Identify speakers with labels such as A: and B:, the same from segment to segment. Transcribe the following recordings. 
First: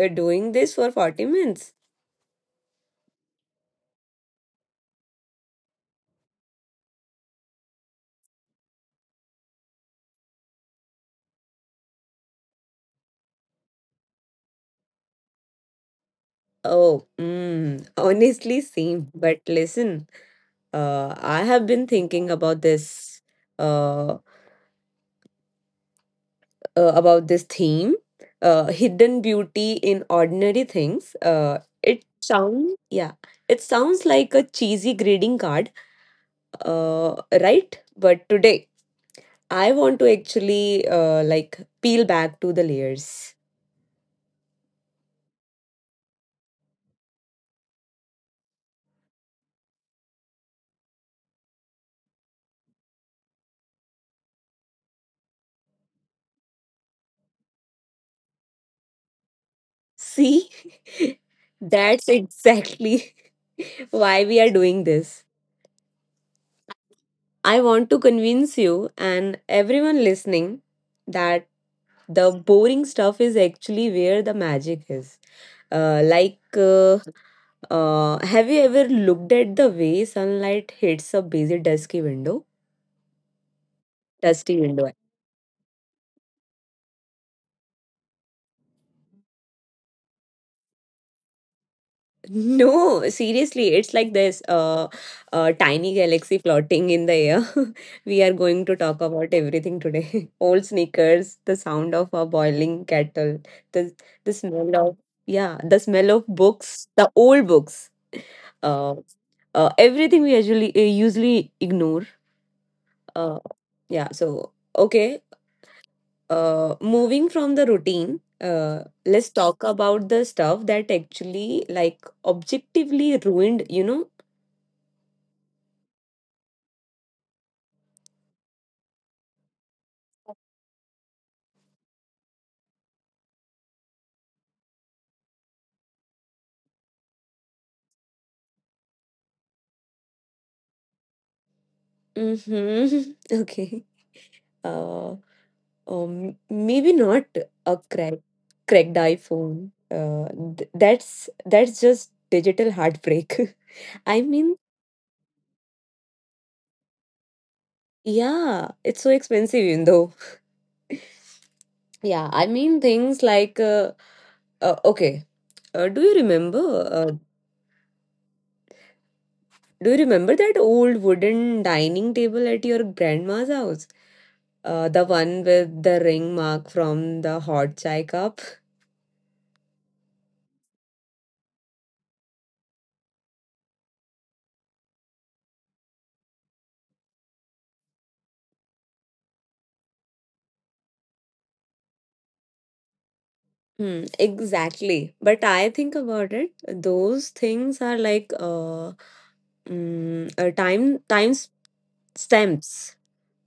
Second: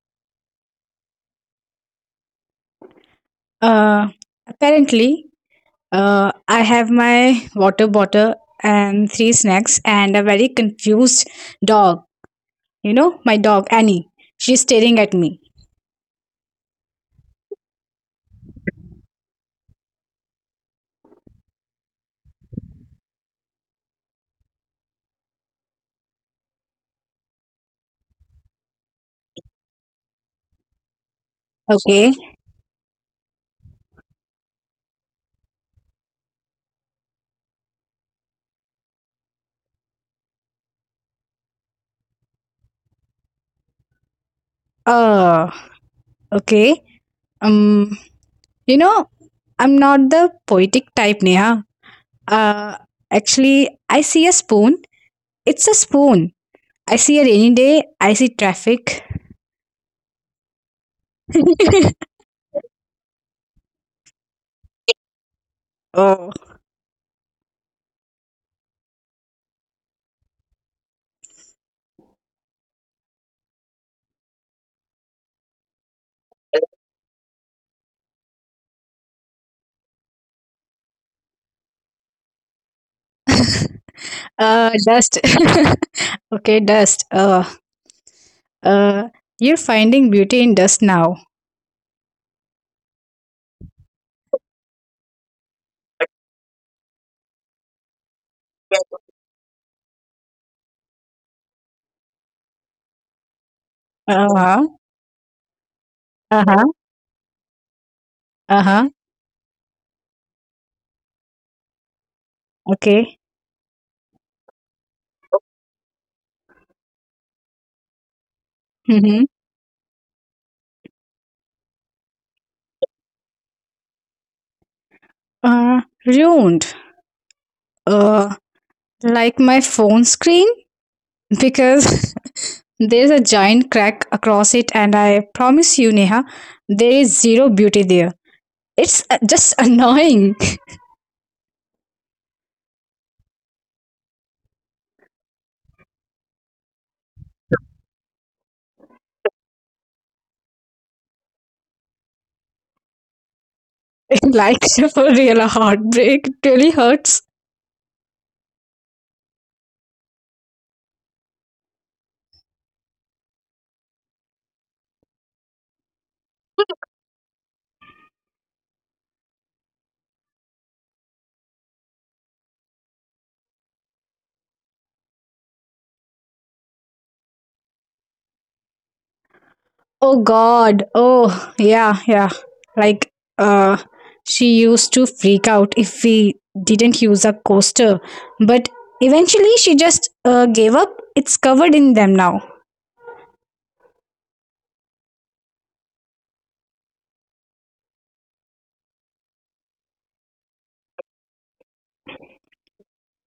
A: doing this for 40 minutes?
B: Uh, Apparently, I have my water bottle and three snacks and a very confused dog. You know, my dog Annie. She's staring at me.
A: Oh, honestly, same. But listen, I have been thinking uh, about this theme, hidden beauty in ordinary things. It
B: Okay.
A: sounds, yeah, it sounds like a cheesy greeting card, uh, right? But today, I want to actually like peel back to the layers.
B: Uh, okay. Um, you know, I'm not the poetic type, Neha. Uh, Actually, I see a spoon. It's a spoon. I see a rainy day. I see traffic.
A: See, that's exactly why we are doing this.
B: Oh.
A: I want to convince you and everyone listening that the boring stuff is actually where the magic is. Like, have you ever looked at the way sunlight hits a busy, dusky window? Dusty window.
B: Dust. Okay, dust. Uh, you're finding beauty in dust now.
A: No, seriously, it's like this tiny galaxy floating in the air. We are going to talk about everything today. Old sneakers, the sound of a boiling kettle, the the
B: Uh
A: smell
B: huh.
A: of, yeah, the smell of
B: Uh huh.
A: books, the old books.
B: Uh
A: Uh,
B: huh.
A: everything we usually ignore. Uh,
B: Okay.
A: yeah, so okay. Moving from the routine, let's
B: Mm-hmm.
A: talk about the stuff that actually like objectively ruined.
B: Ruined. Uh, like my phone screen because there's a giant crack across it, and I promise you, Neha, there is zero beauty there. It's just annoying.
A: Mhm. Okay. Uh, maybe not a cracked iPhone. That's just digital heartbreak. I mean,
B: Like for real, a heartbreak, it really hurts.
A: yeah, it's so expensive, even though. Yeah, I mean things like okay. Do you remember? Do you remember that old wooden dining table at your grandma's house? The one with the ring mark from the hot chai cup?
B: Oh God. Oh yeah, yeah. Like uh she used to freak out if we didn't use a coaster. But eventually she just gave up. It's covered in them now.
A: Hmm, exactly. But I think about it, those things are like time stamps.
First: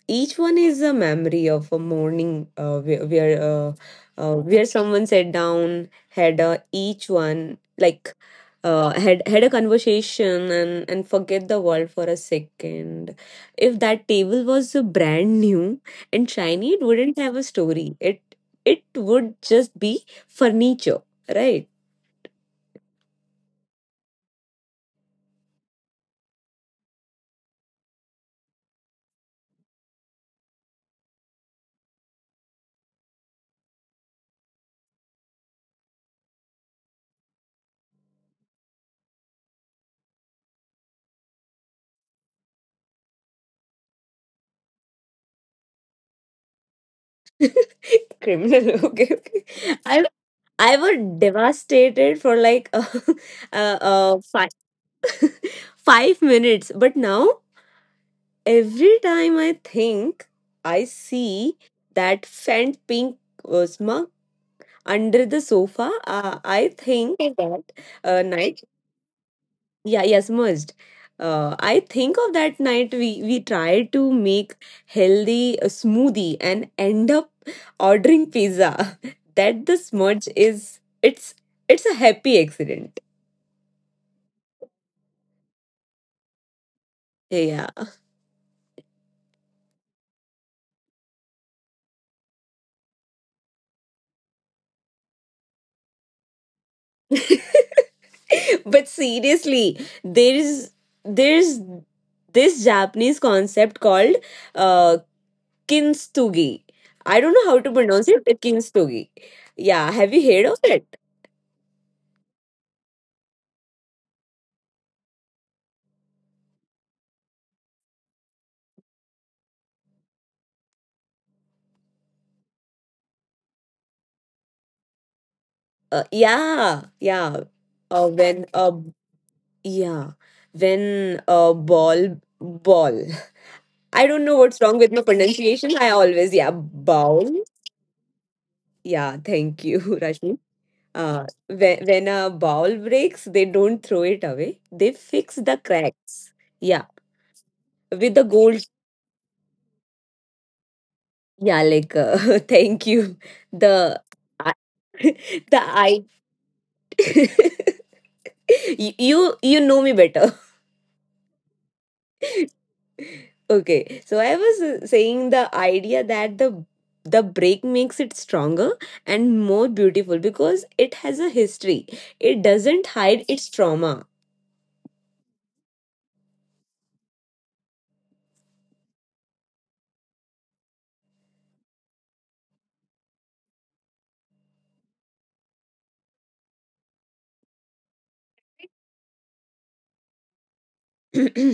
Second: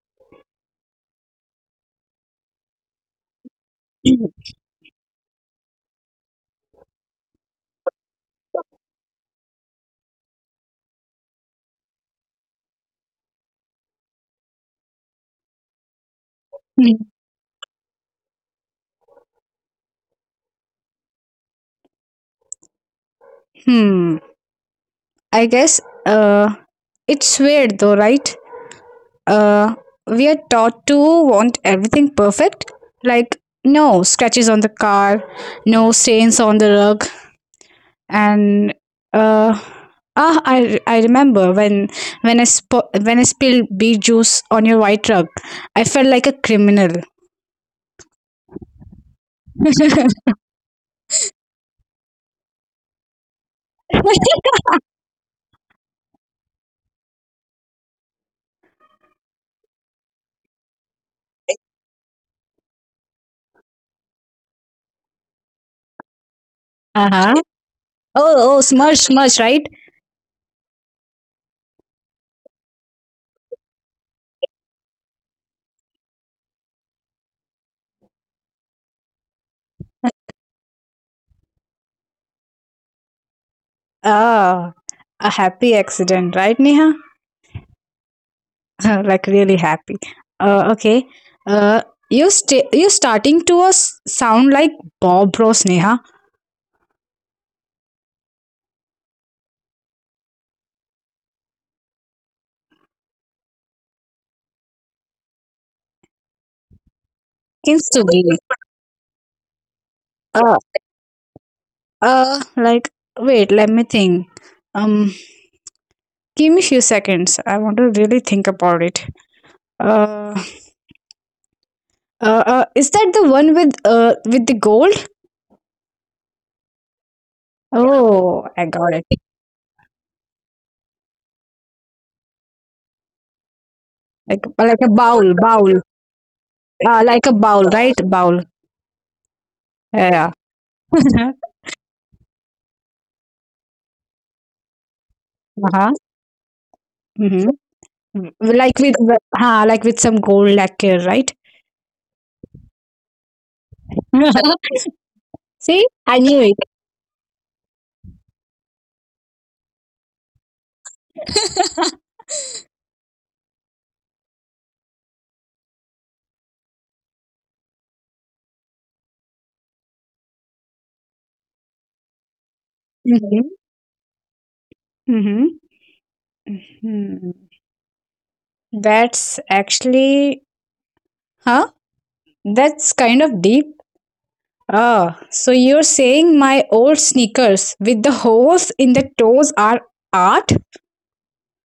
A: Each one is a memory of a morning, uh, where where, uh, uh, where someone sat down, had a, each one like had had a conversation, and forget the world for a second. If that table was brand new and shiny, it
B: Mm.
A: wouldn't have a story. It would just be furniture, right?
B: Hmm. I guess it's weird though, right? Uh we are taught to want everything perfect. Like no scratches on the car, no stains on the rug, and uh I remember when when I spilled bee juice on your white rug. I felt like a criminal.
A: Criminal, okay, okay. i I was devastated for like five. 5 minutes. But now, every time I think I see that faint pink smug under the sofa, I think
B: Uh-huh.
A: that
B: Oh, oh,
A: night.
B: smush smush, right.
A: Yeah, yeah, smudged. I think of that night we tried to make healthy smoothie and end up ordering pizza. That the smudge is it's a happy accident.
B: Ah, a happy accident, right, Neha.
A: Yeah.
B: Like really happy. Okay. uh you starting to us sound like Bob Ross, Neha.
A: But seriously, there's there's this Japanese concept called, uh, kintsugi. I don't know how to
B: Seems to
A: pronounce
B: be.
A: it, but kintsugi, yeah, have you heard
B: uh
A: of it?
B: like, wait, let me think. um Give me few seconds. I want to really think about it. Uh, is that the one with the gold?
A: Yeah, yeah,
B: Oh,
A: when,
B: I got it.
A: yeah, when a ball ball. I don't know
B: Like
A: what's
B: like
A: wrong
B: a
A: with my
B: bowl,
A: pronunciation,
B: bowl.
A: I always, yeah,
B: Like
A: ball,
B: a bowl, right? Bowl.
A: yeah, thank you,
B: Yeah.
A: Rashmi. When a bowl breaks, they don't throw it away. They fix the
B: Uh-huh.
A: cracks. Yeah,
B: Mm-hmm.
A: with the
B: Mm-hmm.
A: gold.
B: Like with like with some gold lacquer, right?
A: Yeah, like thank you. The, I-, the,
B: See,
A: I.
B: I knew it.
A: You know me better. Okay, so I was saying the idea that the break makes it stronger and more beautiful, because it has a history. It doesn't hide
B: Mm-hmm.
A: its trauma.
B: Mm-hmm. Hmm. That's actually, huh? That's kind of deep. Ah, so you're saying my old sneakers with the holes in the toes are art?
A: uh,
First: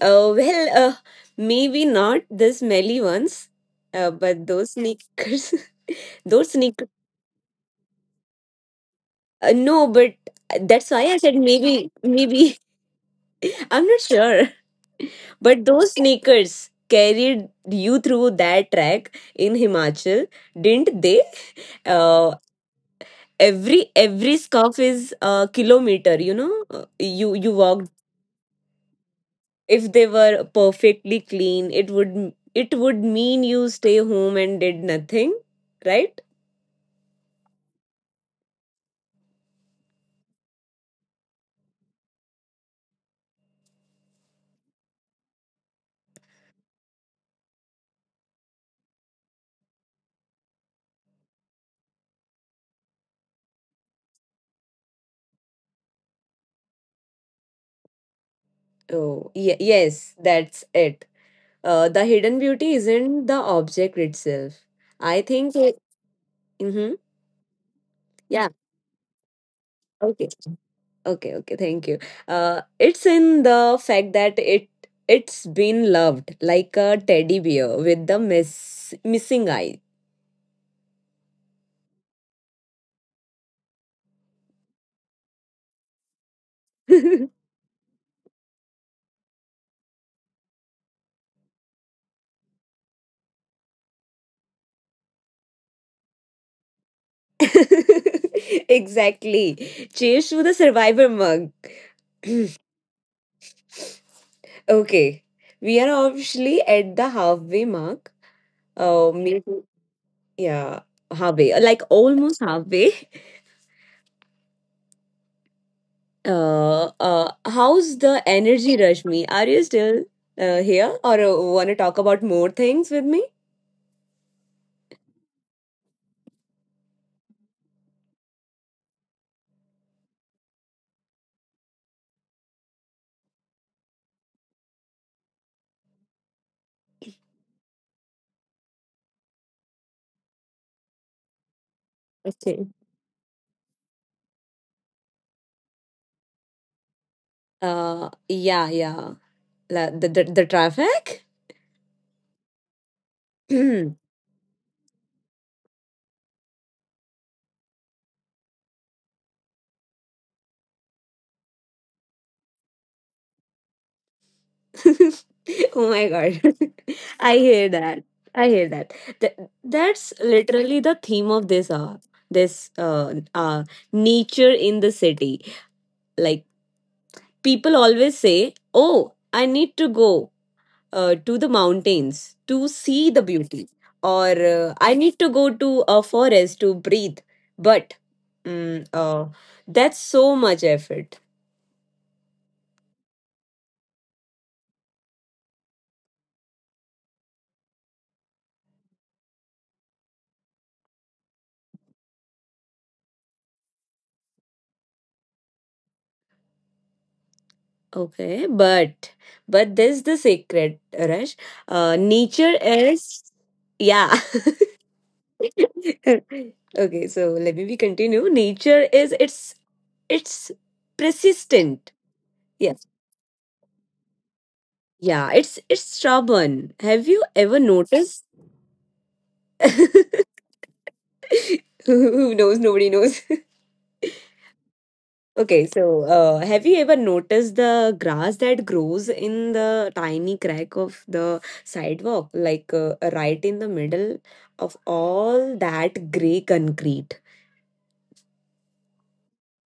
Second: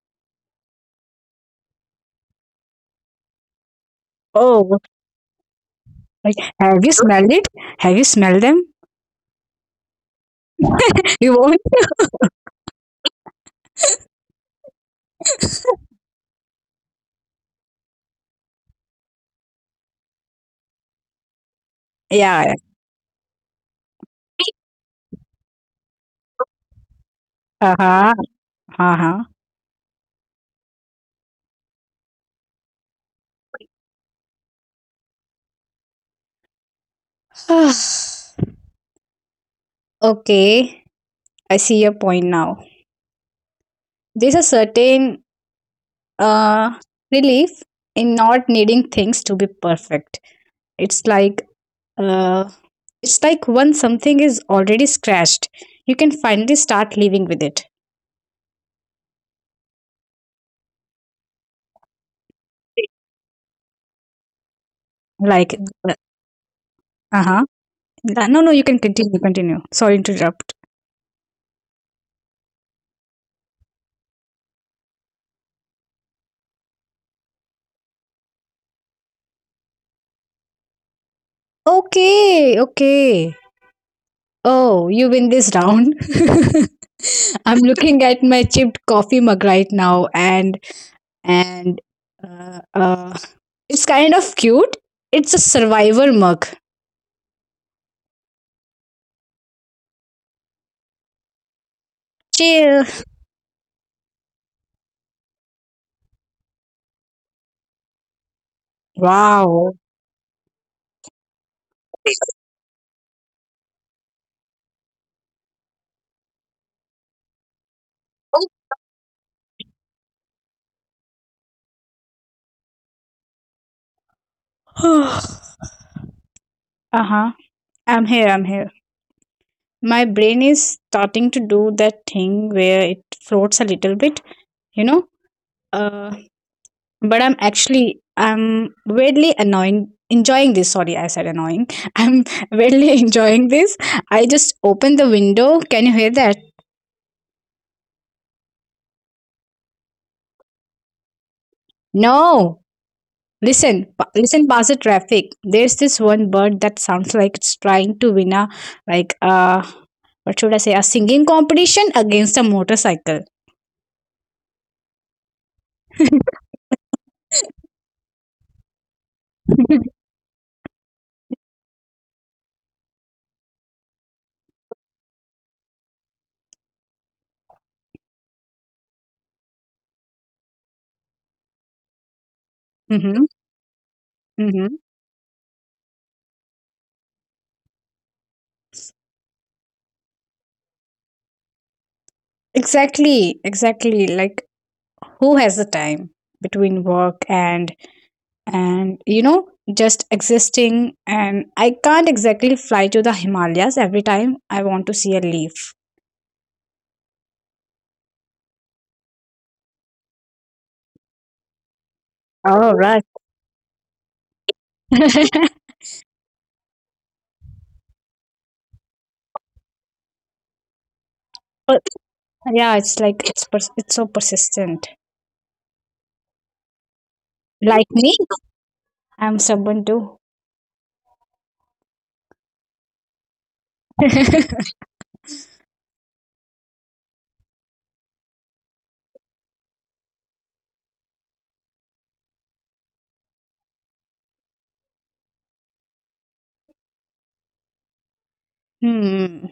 A: well, maybe not the smelly ones, but those
B: Oh,
A: sneakers,
B: like,
A: those
B: have
A: sneakers.
B: you smelled it? Have you smelled them?
A: No, but that's why I said
B: You won't?
A: maybe, maybe, I'm not sure. But those sneakers carried you through that track in Himachal, didn't they? Uh,
B: Yeah.
A: every scarf is a kilometer. You know, you
B: Uh
A: walk.
B: huh. Uh
A: If they were perfectly clean, it would mean you stay home and did nothing, right?
B: huh. Okay, I see your point now. There's a certain uh, relief in not needing things to be perfect. It's like uh, it's like once something is already scratched, you can finally start living with it.
A: Oh, yes, that's it. The hidden beauty isn't the object itself. I think
B: Like,
A: it. Mm-hmm.
B: uh huh. No,
A: Yeah.
B: no, you can continue. Continue. Sorry,
A: Okay.
B: interrupt.
A: Okay. Okay. Thank you. It's in the fact that it's been loved like a teddy bear with the missing eye.
B: Okay, okay. Oh, you win this round. I'm looking at my chipped coffee mug right now, and and uh, uh, it's kind of cute. It's a survivor mug.
A: Exactly. Cheers to the survivor mug.
B: Chill.
A: Okay. We are obviously at the halfway mark. Maybe,
B: Wow.
A: yeah, halfway, like almost halfway. How's the energy, Rashmi? Are you still here, or want to talk about more things with me?
B: Uh huh. I'm here. I'm here. My brain is starting to do that thing where it floats a little bit. You know, uh, but I'm weirdly annoying enjoying this. Sorry, I said annoying. I'm
A: Okay.
B: weirdly enjoying this. I just opened the window, can you hear that?
A: Yeah, yeah. The traffic?
B: No. Listen, listen past the traffic. There's this one bird that sounds like it's trying to win a, like uh what should I say, a singing competition against a motorcycle.
A: Oh my god, I hear that, I hear that. Th-
B: Mm-hmm,
A: that's literally the theme of this this uh, uh nature in the city. Like, people always say, oh, I need to go, to the mountains, to see the
B: mm-hmm.
A: beauty. Or I need to go to a forest to breathe, but mm, uh, that's so much effort.
B: Exactly, exactly, like who has the time between work and and you know just existing. And I can't exactly fly to the Himalayas every time I want to see a leaf.
A: Okay, but there's the secret, Rush. Nature
B: Oh, right.
A: is, yeah.
B: but
A: Okay, so let me be continue. Nature is, it's persistent.
B: Yeah,
A: Yes.
B: it's like, it's so persistent.
A: Yeah, it's stubborn. Have you ever
B: Like me,
A: noticed?
B: I'm someone too.
A: Who knows? Nobody knows. Okay, so have you ever noticed the grass that grows in the tiny crack of the sidewalk, like, right in the middle of all that gray concrete?
B: Hmm.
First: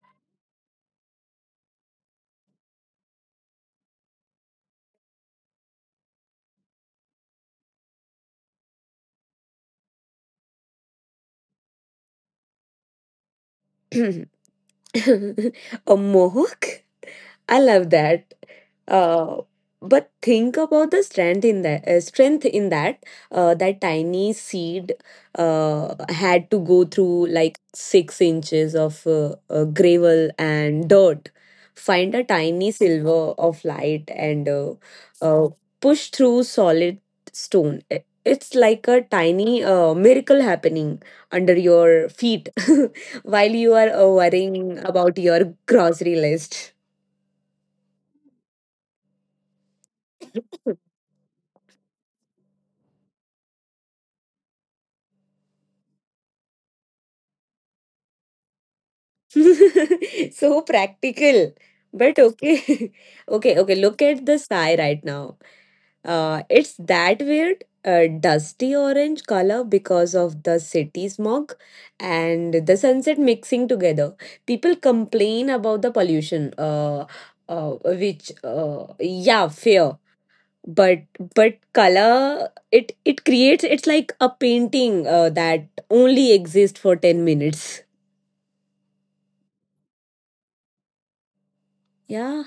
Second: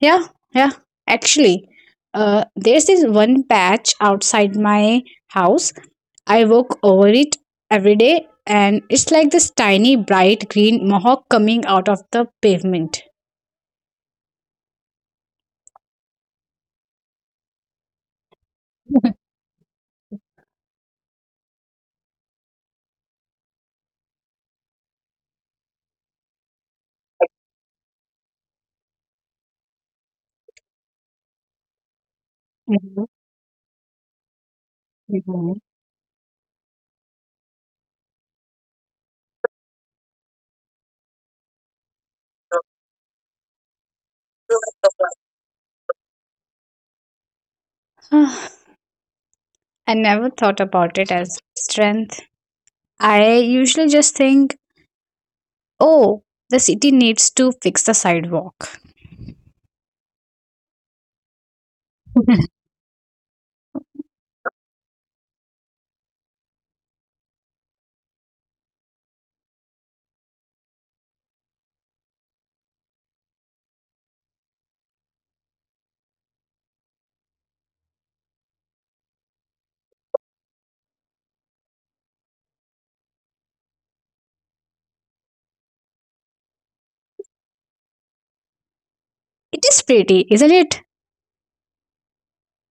B: Yeah, yeah, actually, there's this one patch outside my house. I walk over it every day, and it's like this tiny bright green mohawk coming out of the pavement.
A: A mohawk? I love that. Uh, but think about the strength in that that tiny seed had to go through like 6 inches of gravel and dirt, find a tiny silver of light, and
B: Mhm.
A: uh, push through solid stone. It's like a tiny miracle happening under your feet, while you are worrying about your grocery list.
B: Ah, I never thought about it as strength. I usually just think, oh, the city needs to fix the sidewalk.
A: So practical. But okay. Okay, okay. Look at the sky right now. It's that weird dusty orange color, because of the city smog and the sunset mixing together. People complain about the pollution, uh, which, yeah, fair. But color it creates, it's like a painting that only exists for 10 minutes.
B: It is pretty, isn't it?
A: Yeah.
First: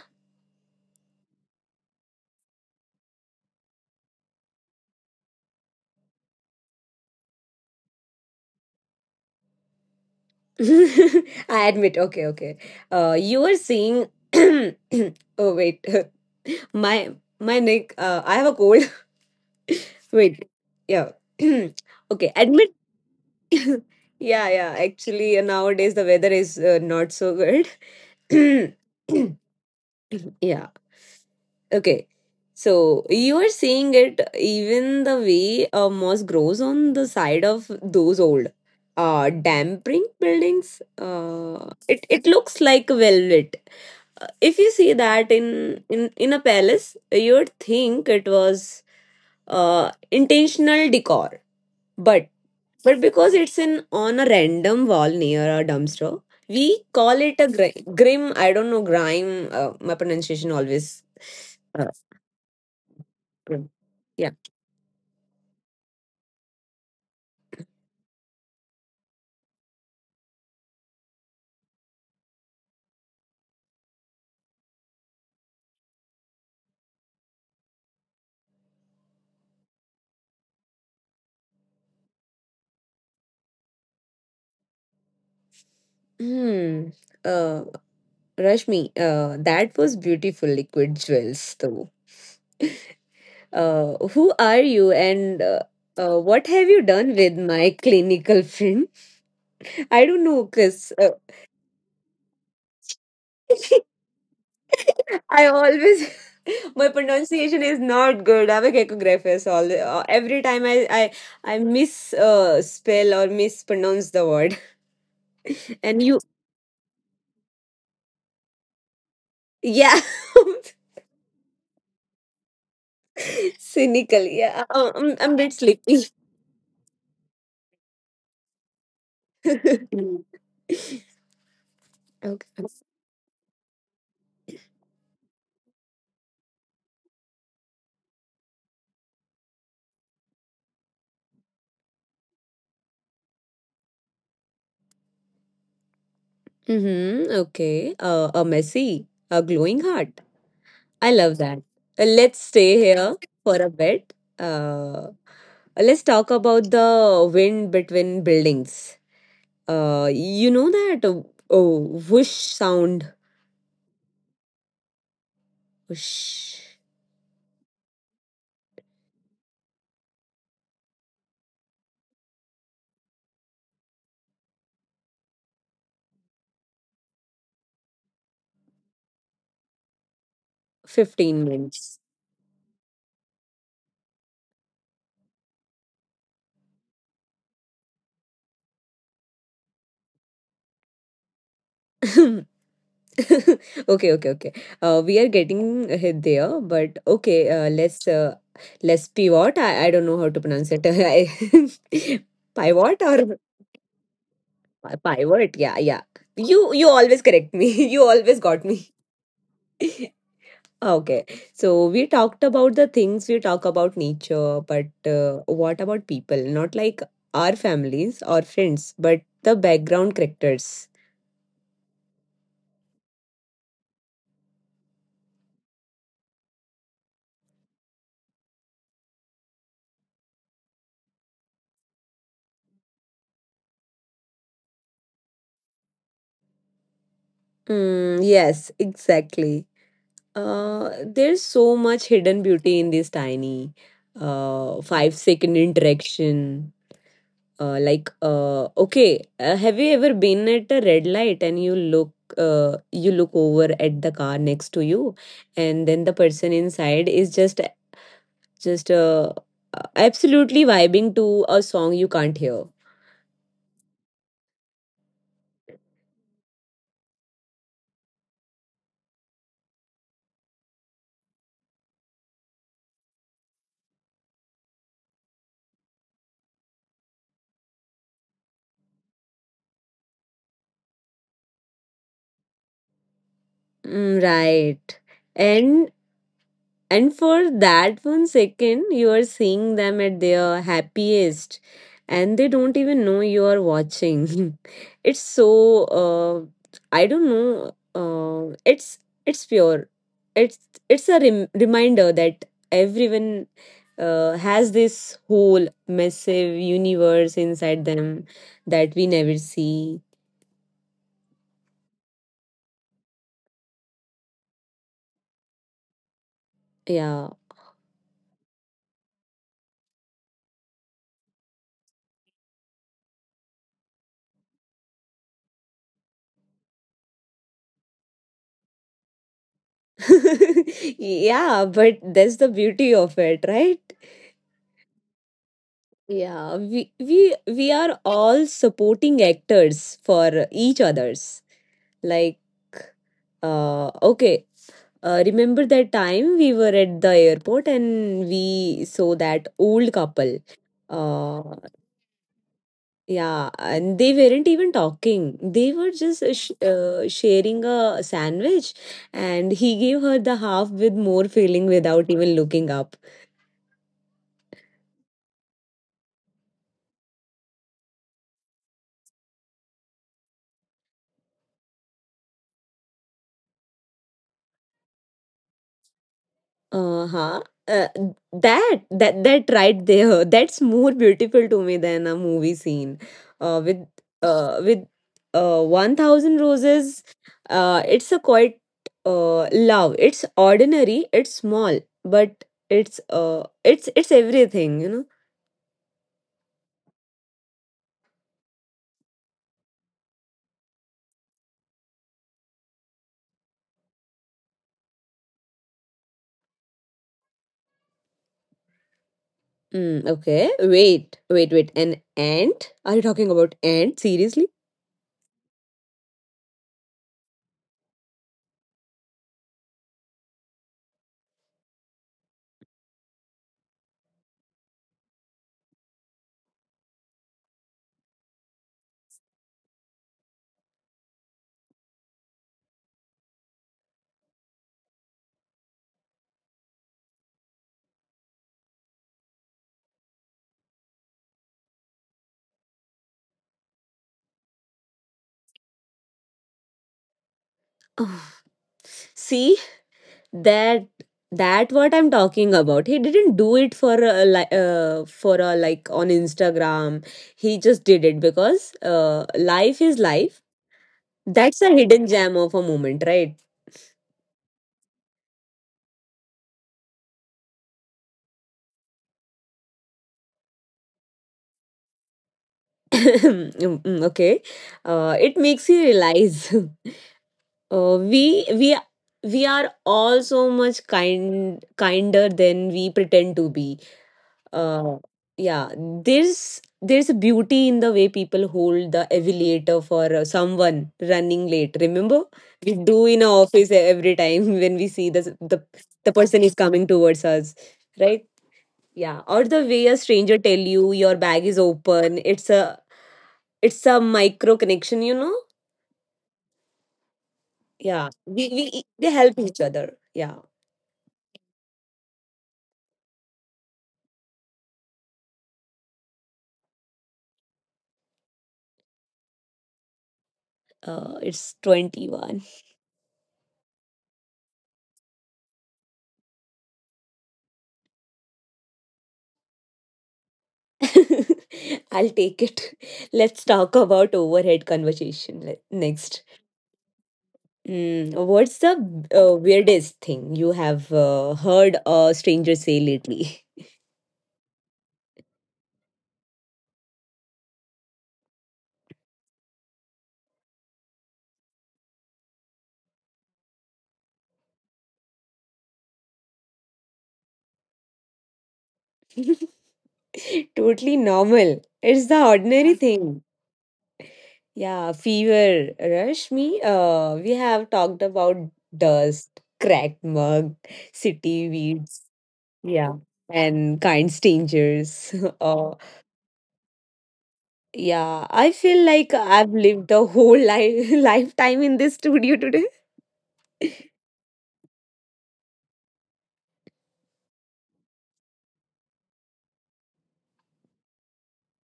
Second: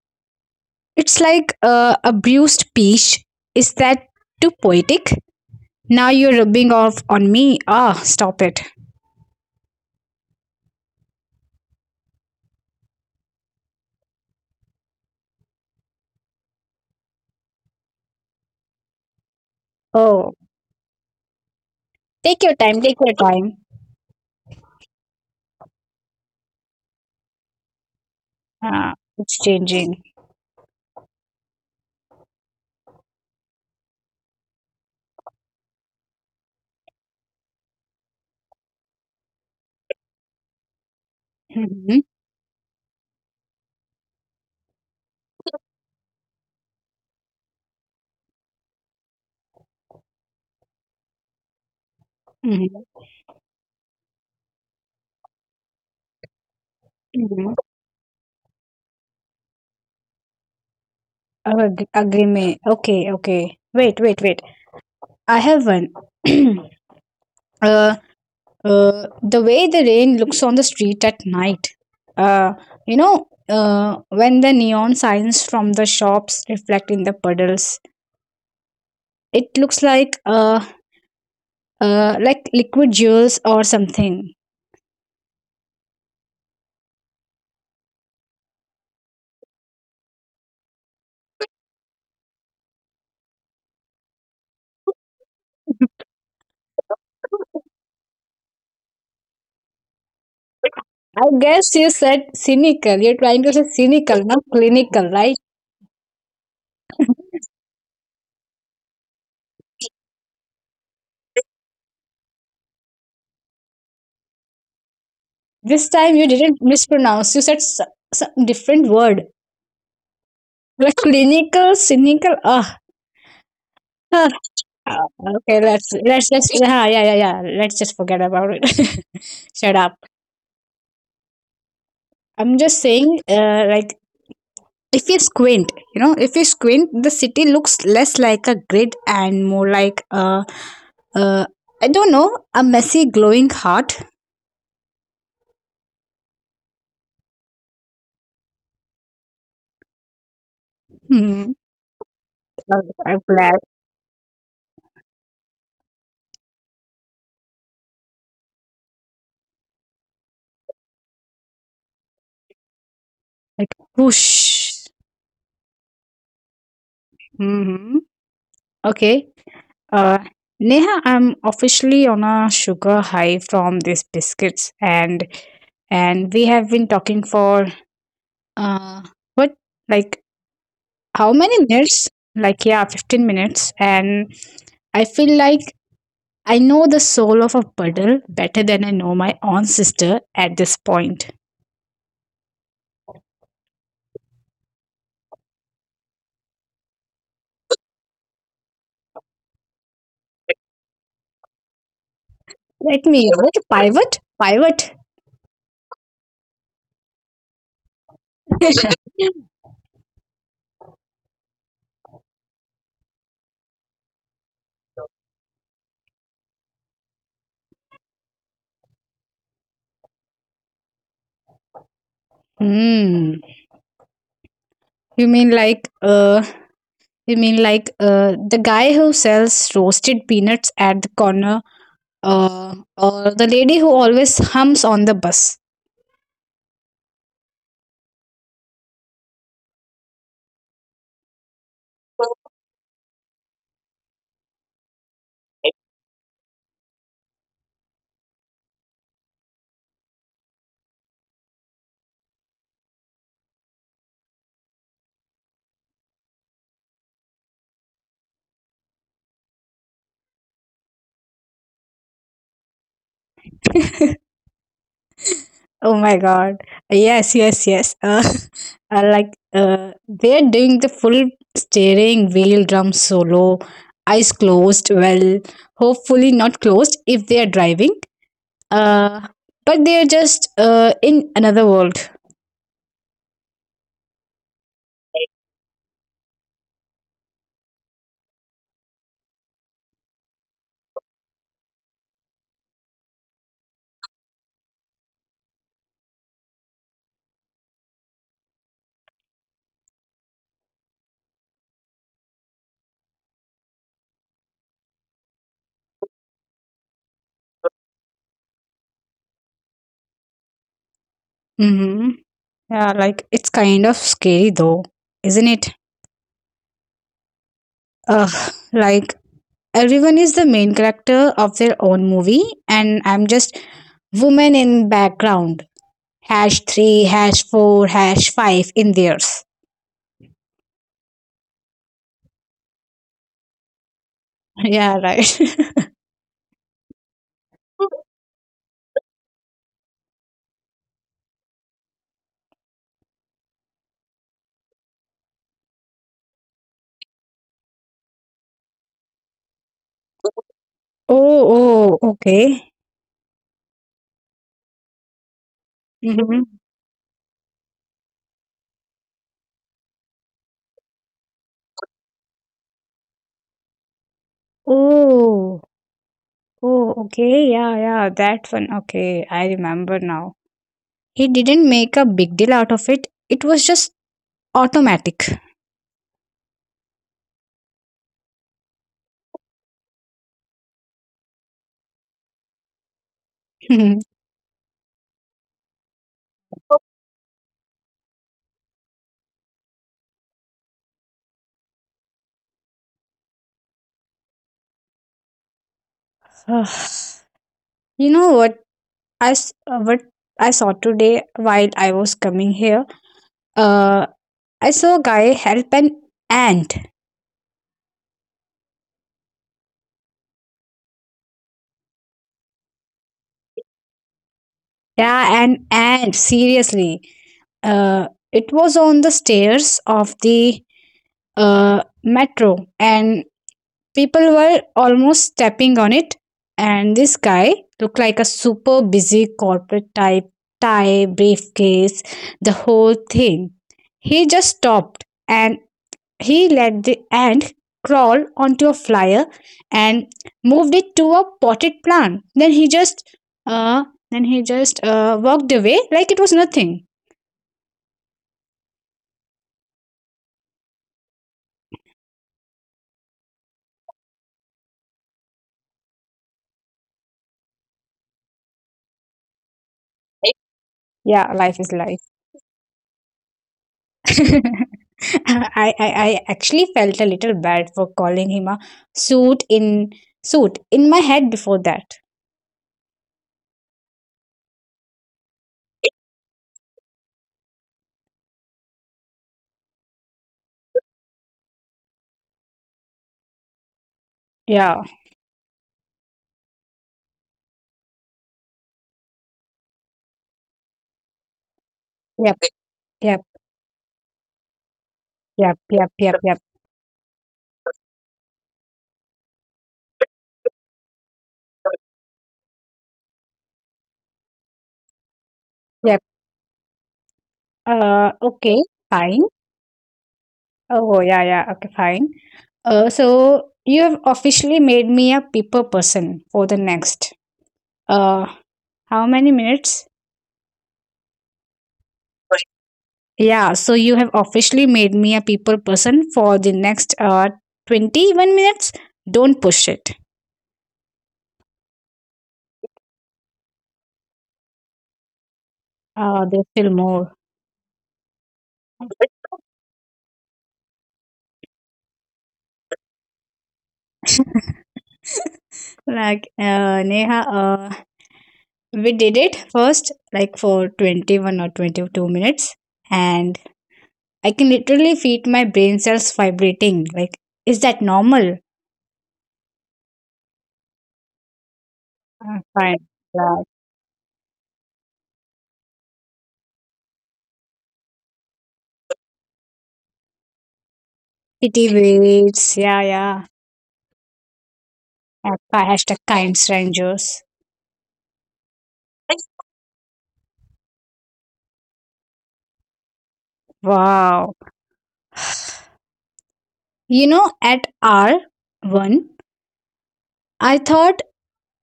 B: It's like a bruised peach. Is that too poetic? Now you're rubbing off on me. Ah, stop it.
A: I admit. Okay, okay. You were seeing. oh wait, my my neck. I have a cold.
B: Oh,
A: Wait, yeah. okay,
B: take your
A: admit.
B: time. Take your time.
A: Yeah, yeah. Actually, nowadays the weather is not so good.
B: Ah, it's changing.
A: yeah. Okay. So you are seeing it, even the way a moss grows on the side of those old dampering buildings. Uh
B: Mm-hmm,
A: it, it looks like velvet. If you see that in a palace, you would think it was intentional decor. But
B: mm-hmm,
A: because it's in, on a random wall near a dumpster, we call it a
B: mm-hmm.
A: grim. I don't know, grime. My pronunciation always.
B: Agree. Okay, okay.
A: Mm.
B: Wait, wait,
A: Yeah.
B: wait. I have one. uh, the way the rain looks on the street at night. Uh, you know, when the neon signs from the shops reflect in the puddles, it looks like liquid jewels or something.
A: Hmm. Uh, Rashmi, that was beautiful, liquid jewels, though. Who are you, and what have you done with my clinical friend? I don't know, because
B: I guess you said cynical. You're trying to say cynical, not clinical, right?
A: I always. My pronunciation is not good. I'm a gecographist. All, every time I miss, spell or mispronounce the word,
B: This
A: and you,
B: time you didn't mispronounce. You said some different word.
A: yeah,
B: Like clinical, cynical. Ah,
A: cynical. Yeah,
B: oh,
A: I'm a bit
B: okay, let's
A: sleepy.
B: let's just yeah, yeah, yeah, yeah. Let's just forget about it. Shut up. I'm
A: Okay.
B: just saying, like if you squint, you know, if you squint, the city looks less like a grid and more like a, uh, I don't know, a messy glowing heart.
A: Mm-hmm. Okay. A messy, a glowing heart. I love
B: Hmm.
A: that. Let's stay
B: Oh,
A: here
B: I'm glad.
A: for a bit. Let's talk about the wind between buildings. You know that oh, whoosh sound.
B: Like whoosh.
A: Whoosh.
B: Mm-hmm. Okay. Uh, Neha, I'm officially on a sugar high from these biscuits, and we have been talking for, Uh, what, like, how
A: 15
B: many
A: minutes.
B: minutes? Like, yeah, 15 minutes, and I feel like I know the soul of a puddle better than I know my own sister at this point.
A: Okay, okay, okay. We are getting hit there, but okay, let's pivot. I don't know how to pronounce it. I-, pivot,
B: Let me,
A: or
B: what, pivot? Pivot.
A: Pivot, yeah, yeah. You always correct me. You always got me. Okay. So we talked about the things, we talk about nature, but uh, what about people? Not like our families or friends, but the background characters.
B: Hmm. You mean like uh you mean like the guy who sells roasted peanuts at the corner, or the lady who always hums on the bus.
A: Mm, yes, exactly. There's so much hidden beauty in this tiny, 5 second interaction. Like, okay, have you ever been at a red light and you look over at the car next to you, and then the person inside is just, absolutely vibing to a song you can't hear.
B: Oh my God. Yes, yes, yes. They're doing the full steering wheel drum solo, eyes closed. Well, hopefully not closed if they are driving. Uh, but they're just in another world.
A: Mm, right. And And for that one second, you are seeing them at their happiest, and they don't even know you are watching. It's so, uh, I don't know. It's pure. It's it's a reminder that everyone has this whole massive universe inside them that we never see.
B: Mm-hmm. Yeah, like it's kind of scary though, isn't it?
A: Yeah,
B: Ugh, like everyone is the main character of their own movie, and I'm just woman in background. Hash 3, hash 4, hash 5 in theirs.
A: yeah. But that's the beauty of it, right?
B: Yeah, right.
A: Yeah, we are all supporting actors for each others. Like, okay, remember that time we were at the airport and we saw that old couple.
B: Oh,
A: Uh,
B: oh, okay.
A: yeah, and they weren't even talking. They were just,
B: Mm-hmm.
A: sh sharing a sandwich, and he gave her the half with more feeling without even looking up.
B: Oh, oh, okay, yeah, yeah, that one, okay, I remember now. He didn't make a big deal out of it. It was just automatic.
A: Uh-huh. Uh, that right there, that's more beautiful to me than a movie scene. Uh, with
B: You
A: with 1,000 roses. It's a quite love. It's ordinary, it's small, but it's everything.
B: know what what I saw today while I was coming here? uh I saw a guy help an ant.
A: Mm, okay. Wait, wait, wait. An ant? Are you talking about ant? Seriously?
B: Yeah, and seriously. It was on the stairs of the metro, and people were almost stepping on it. And this guy looked like a super busy corporate type, tie, briefcase, the whole thing. He just stopped and he let the ant crawl onto a flyer and moved it to a potted plant. Uh then he just walked away like it was nothing.
A: Oh, see, that that what I'm talking about. He didn't do it for a, like on Instagram. He just did it because life is life.
B: Yeah, life
A: That's a
B: is life.
A: hidden gem of a moment, right?
B: I actually felt a little bad for calling him a suit in suit in my head before that.
A: Mm, mm, okay. It makes you realize. uh, we we we are all so much kinder than we pretend to be.
B: Yeah.
A: uh yeah, there's a beauty in the way people hold the elevator for someone running late, remember?
B: Yep.
A: We do in
B: Yep.
A: our office every time, when we see
B: Yep. Yep.
A: the
B: Yep.
A: person
B: Yep.
A: is coming towards us, right? Yeah. Or the way a stranger tell you your bag is open. It's a micro connection.
B: Yep.
A: Yeah.
B: Okay.
A: We They
B: Fine.
A: help each other, yeah.
B: Oh yeah. Yeah. Okay. Fine. So you have officially made me a people person for the next. Uh, how many minutes?
A: It's 21.
B: Yeah, so you have officially made me a people person for the next 21 minutes. Don't push it.
A: I'll take it. Let's talk about overhead conversation next.
B: There's still more.
A: Mm, what's the weirdest thing you have heard a stranger say lately?
B: Like, Neha, we did it first, like for 21 or 22 minutes, and I can literally feel my brain cells vibrating. Like, is that normal?
A: Totally normal. It's the ordinary
B: Fine.
A: thing.
B: Yeah.
A: Yeah, fever, Rashmi. We have talked about dust, cracked mug, city
B: City
A: weeds.
B: beats, yeah,
A: Yeah.
B: yeah.
A: And kind strangers.
B: At
A: uh,
B: #KindStrangers.
A: Yeah, I feel like I've lived a whole life lifetime in this studio today.
B: Wow. You know, at R1, I thought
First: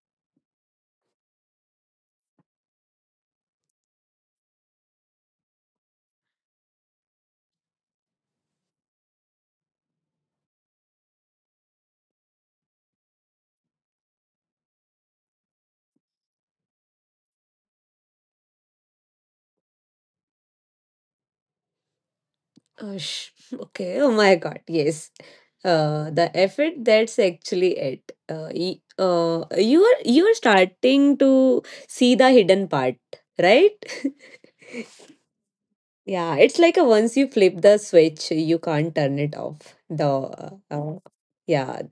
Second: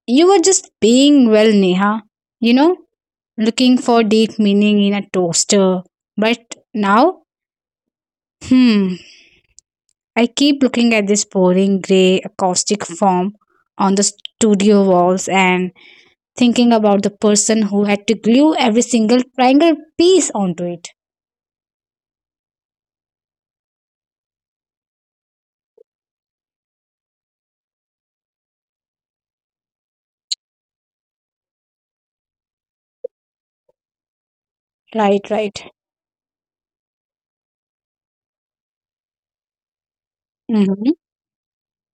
B: you were just being, well, Neha. You know, looking for deep meaning in a toaster. But now, hmm, I keep looking at this boring grey acoustic form on the studio walls and thinking about the person who had to glue every single triangle piece onto it.
A: Oh, okay. Oh my God. Yes. The effort. That's actually it. You are starting to see the hidden part, right?
B: Right, right.
A: Yeah, it's like a once you flip the switch, you can't turn it off. The uh,
B: Mm-hmm.
A: uh, yeah,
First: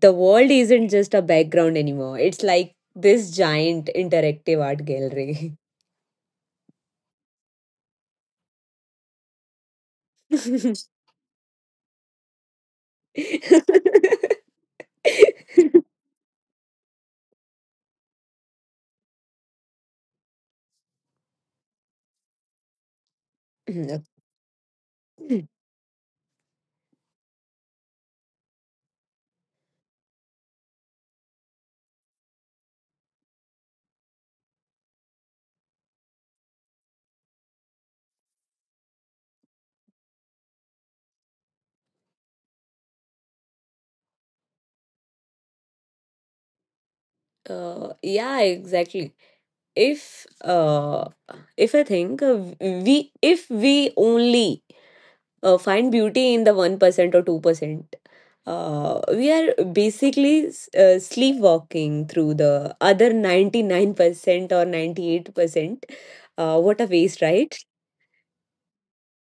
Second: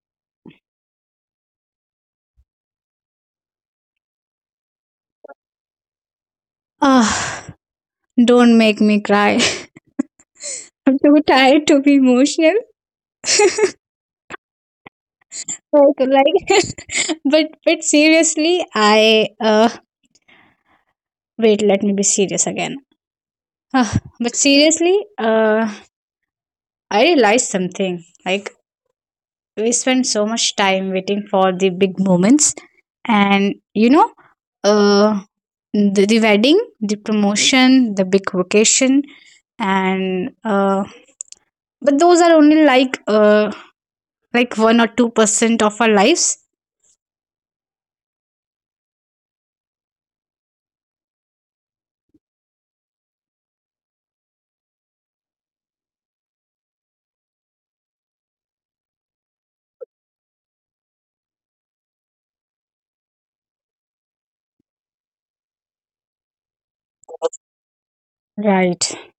A: the world isn't just a background anymore. It's like this giant interactive art gallery.
B: Ah, don't make me cry. I'm too tired to be emotional. Like, but seriously, I wait, let me be serious again. Ah, but seriously, I realized something. Like, we spend so much time waiting for the big moments and you know, uh the wedding, the promotion, the big vacation, and but those are only like 1 or 2% of our lives,
A: Yeah, exactly. If uh, if I think we if we only find beauty in the 1% or 2%. We are basically sleepwalking through the other 99% or 98%. What a waste, right?
B: right?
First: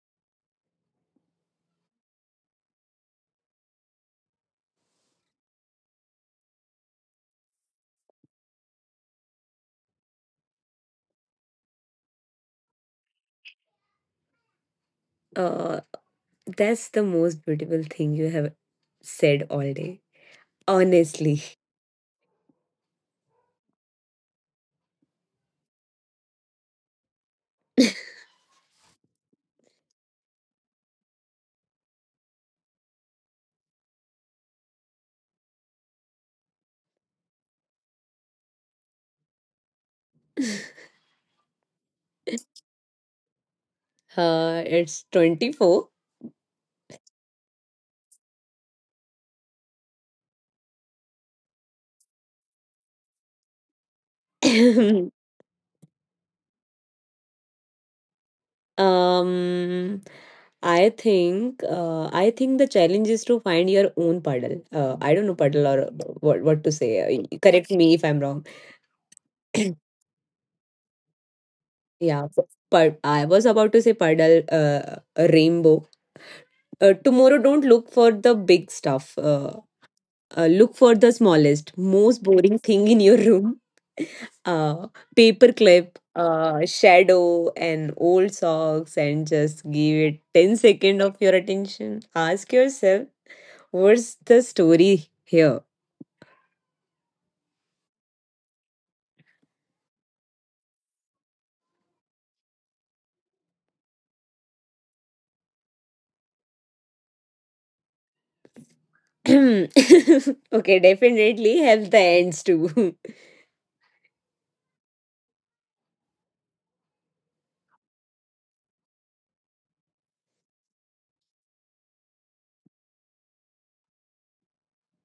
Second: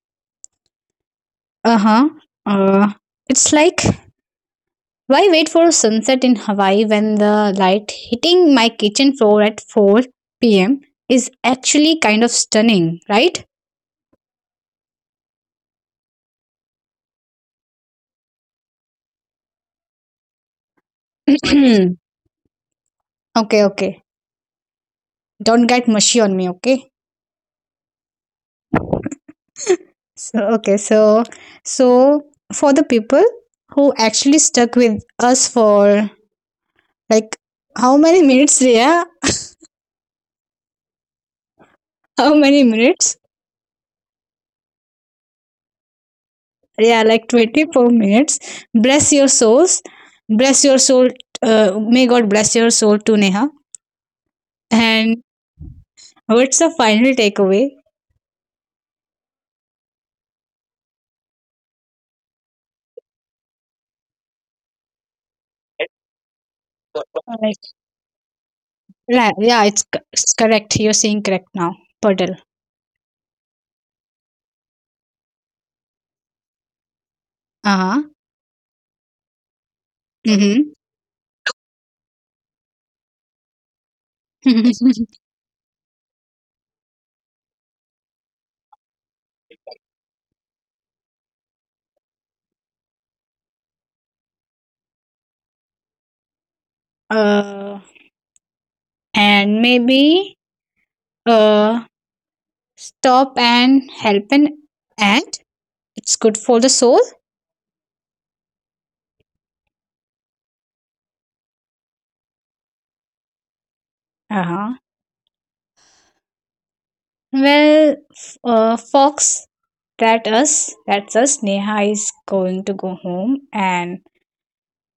B: Uh-huh. uh it's like, why wait for a sunset in Hawaii when the light hitting my kitchen floor at 4 p.m is actually kind of stunning, right?
A: Uh, that's the most beautiful thing you have said all day. Honestly.
B: Okay, okay, don't get mushy on me. Okay, so okay, so for the people who actually stuck with us for, like, how many minutes? Yeah, how many minutes?
A: It's 24.
B: Yeah, like 24 minutes. Bless your souls, bless your soul. May God bless your soul to Neha. And what's the final takeaway?
A: um, I think the challenge is to find your own puddle. I don't know puddle or what to say.
B: Like,
A: Correct me if I'm wrong.
B: yeah, yeah, it's, it's correct, you're saying correct now.
A: Yeah,
B: Puddle.
A: but I was about to say puddle, a rainbow. Tomorrow, don't look for
B: Uh-huh.
A: the big stuff. Look for the smallest, most boring thing in your room. Uh,
B: Mm-hmm.
A: Paperclip, shadow, and old socks, and just give it 10 seconds of your attention. Ask yourself, what's the story here?
B: uh and maybe uh stop and help and and it's good for the soul.
A: Okay, definitely have the ends too.
B: Uh-huh. Well, Fox, that's us. Neha is going to go home and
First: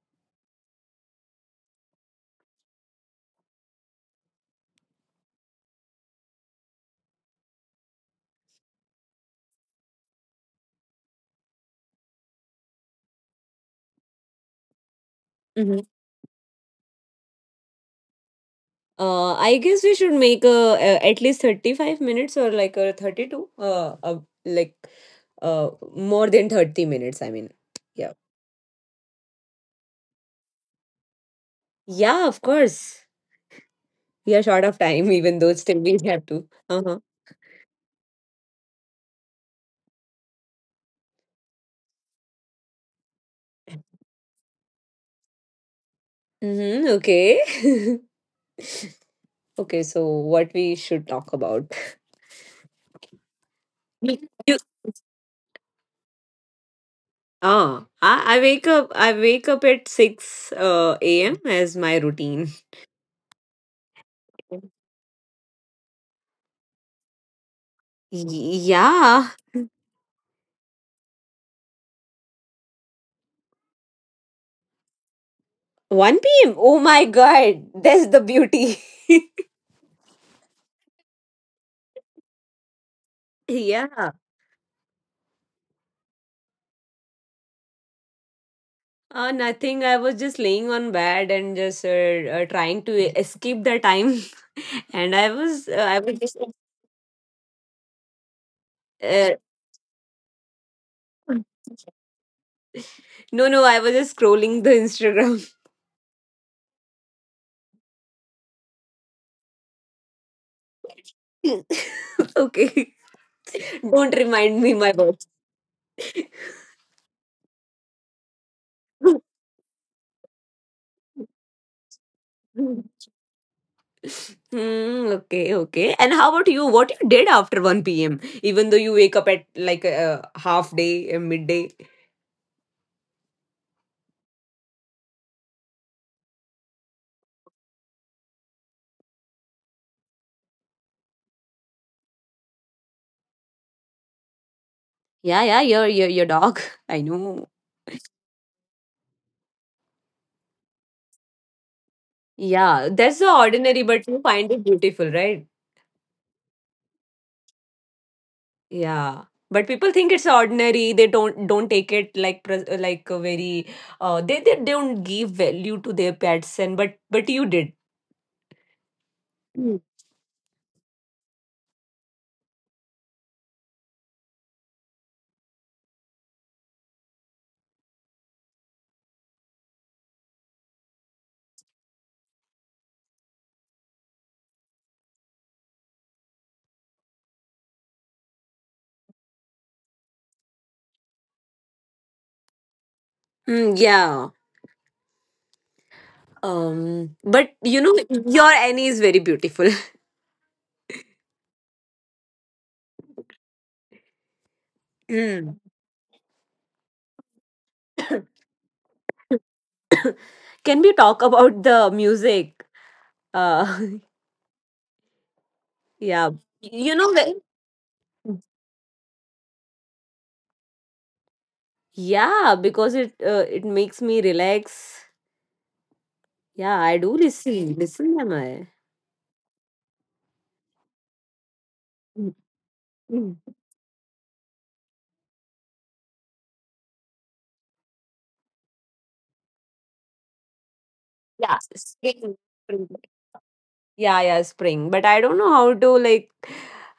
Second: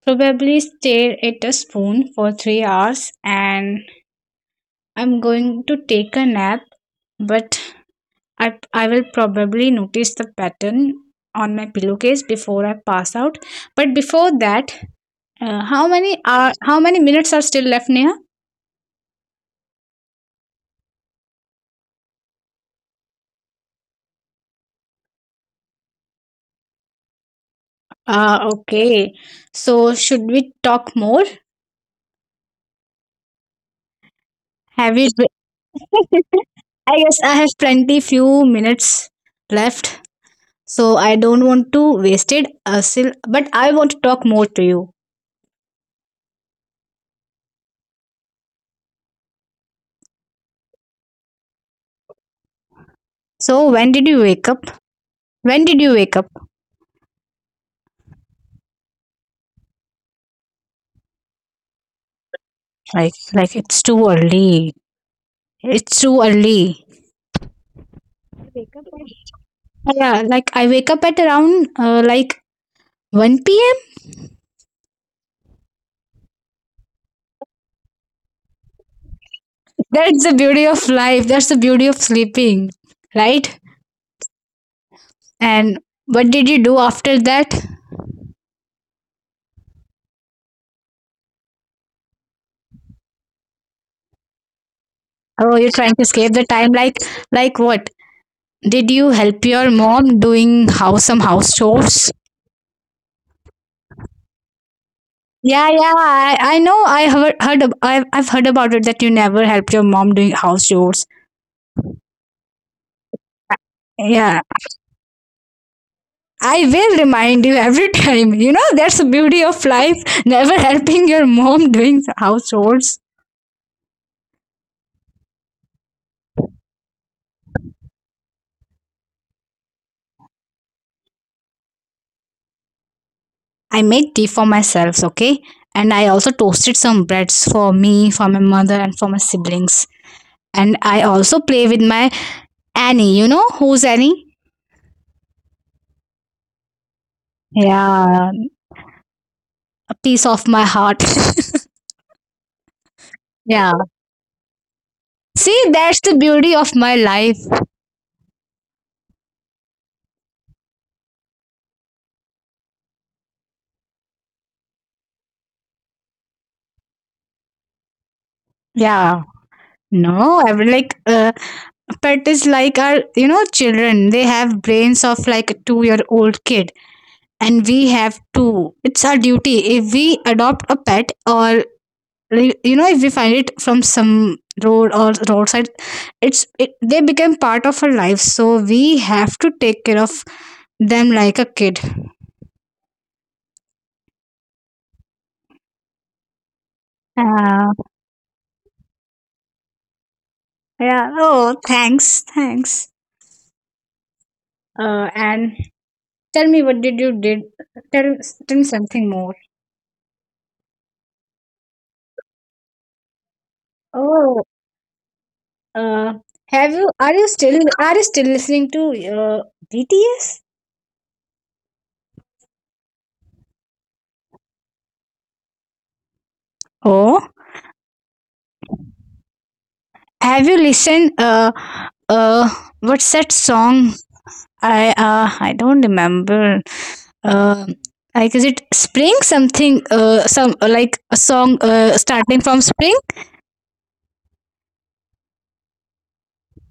B: probably stare at a spoon for 3 hours, and I'm going to take a nap. But I will probably notice the pattern on my pillowcase before I pass out. But before that,
A: Mhm.
B: how many minutes are still left, Neha?
A: I guess we should make a at least 35 minutes, or like a 32, like uh more than 30 minutes, I mean. Yeah.
B: Ah, okay. So should we talk more?
A: Yeah, of course. We are short of time,
B: Have you
A: even though still we have to. Uh huh.
B: I guess I have plenty few minutes left, so I don't want to waste it. But I want to talk more to you.
A: Mm-hmm, okay. Okay. So what we should talk about?
B: So
A: You,
B: when did you
A: you-
B: wake up? When did you wake up?
A: ah, I wake up. I wake up at 6 a.m. as my routine.
B: Like it's too early. It's too early.
A: Yeah,
B: Yeah, like I wake up at around one p.m.
A: 1 p.m. Oh my God, that's the beauty.
B: That's the beauty of life. That's the beauty of sleeping, right?
A: Yeah.
B: And what did you do after that?
A: Nothing. I was just laying on bed and just trying to escape the time, and
B: Oh,
A: I
B: you're
A: was
B: trying to
A: just
B: escape the time, like what? Did you help your mom doing house
A: uh,
B: some house chores?
A: No, no, I was just scrolling the Instagram.
B: Yeah, yeah, I know. I have heard. I've heard about it that you never helped your mom doing house chores.
A: Okay. Don't
B: Yeah,
A: remind me, my boss.
B: I will remind you every time. You know that's the beauty of life. Never helping your mom doing house chores.
A: Hmm, okay, okay. And how about you? What you did after 1 p.m.? Even though you wake up at like a half day, a midday.
B: I made tea for myself. Okay, and I also toasted some breads for me, for my mother, and for my siblings. And I also play with my Annie. You know who's Annie?
A: Yeah, yeah, your dog. I know.
B: Yeah, a piece of my heart.
A: Yeah, that's so ordinary, but
B: Yeah.
A: you find it beautiful, right?
B: See, that's the beauty of my life.
A: Yeah, but people think it's ordinary. They don't take it like like a very, they don't give value to their pets, and but you did.
B: Yeah.
A: Mm.
B: No, I mean, like, pet is like our, you know, children. They have brains of like a 2 year old kid, and we have two. It's our duty. If we adopt a pet, or, you know, if we find it from some road or roadside, they become part of our life. So we have to take care of them like a kid.
A: Mm, yeah. But you know,
B: Uh,
A: your Annie is very beautiful.
B: yeah. Oh, thanks. Thanks.
A: Mm.
B: And Tell me what did you did? Tell, tell me something more.
A: Can we talk about the music? Uh,
B: Oh,
A: yeah.
B: uh, have
A: You
B: you?
A: know that.
B: Are you still listening to uh, BTS?
A: Yeah, because it makes me relax. Yeah, I do
B: Oh,
A: listen. Listen, am I?
B: have you listened?
A: Mm,
B: Uh, what's
A: mm.
B: that song? I don't remember. Uh, like is it spring something? Some like a
A: Yeah.
B: song
A: Same.
B: starting from spring.
A: Yeah, yeah, spring. But I don't know how to like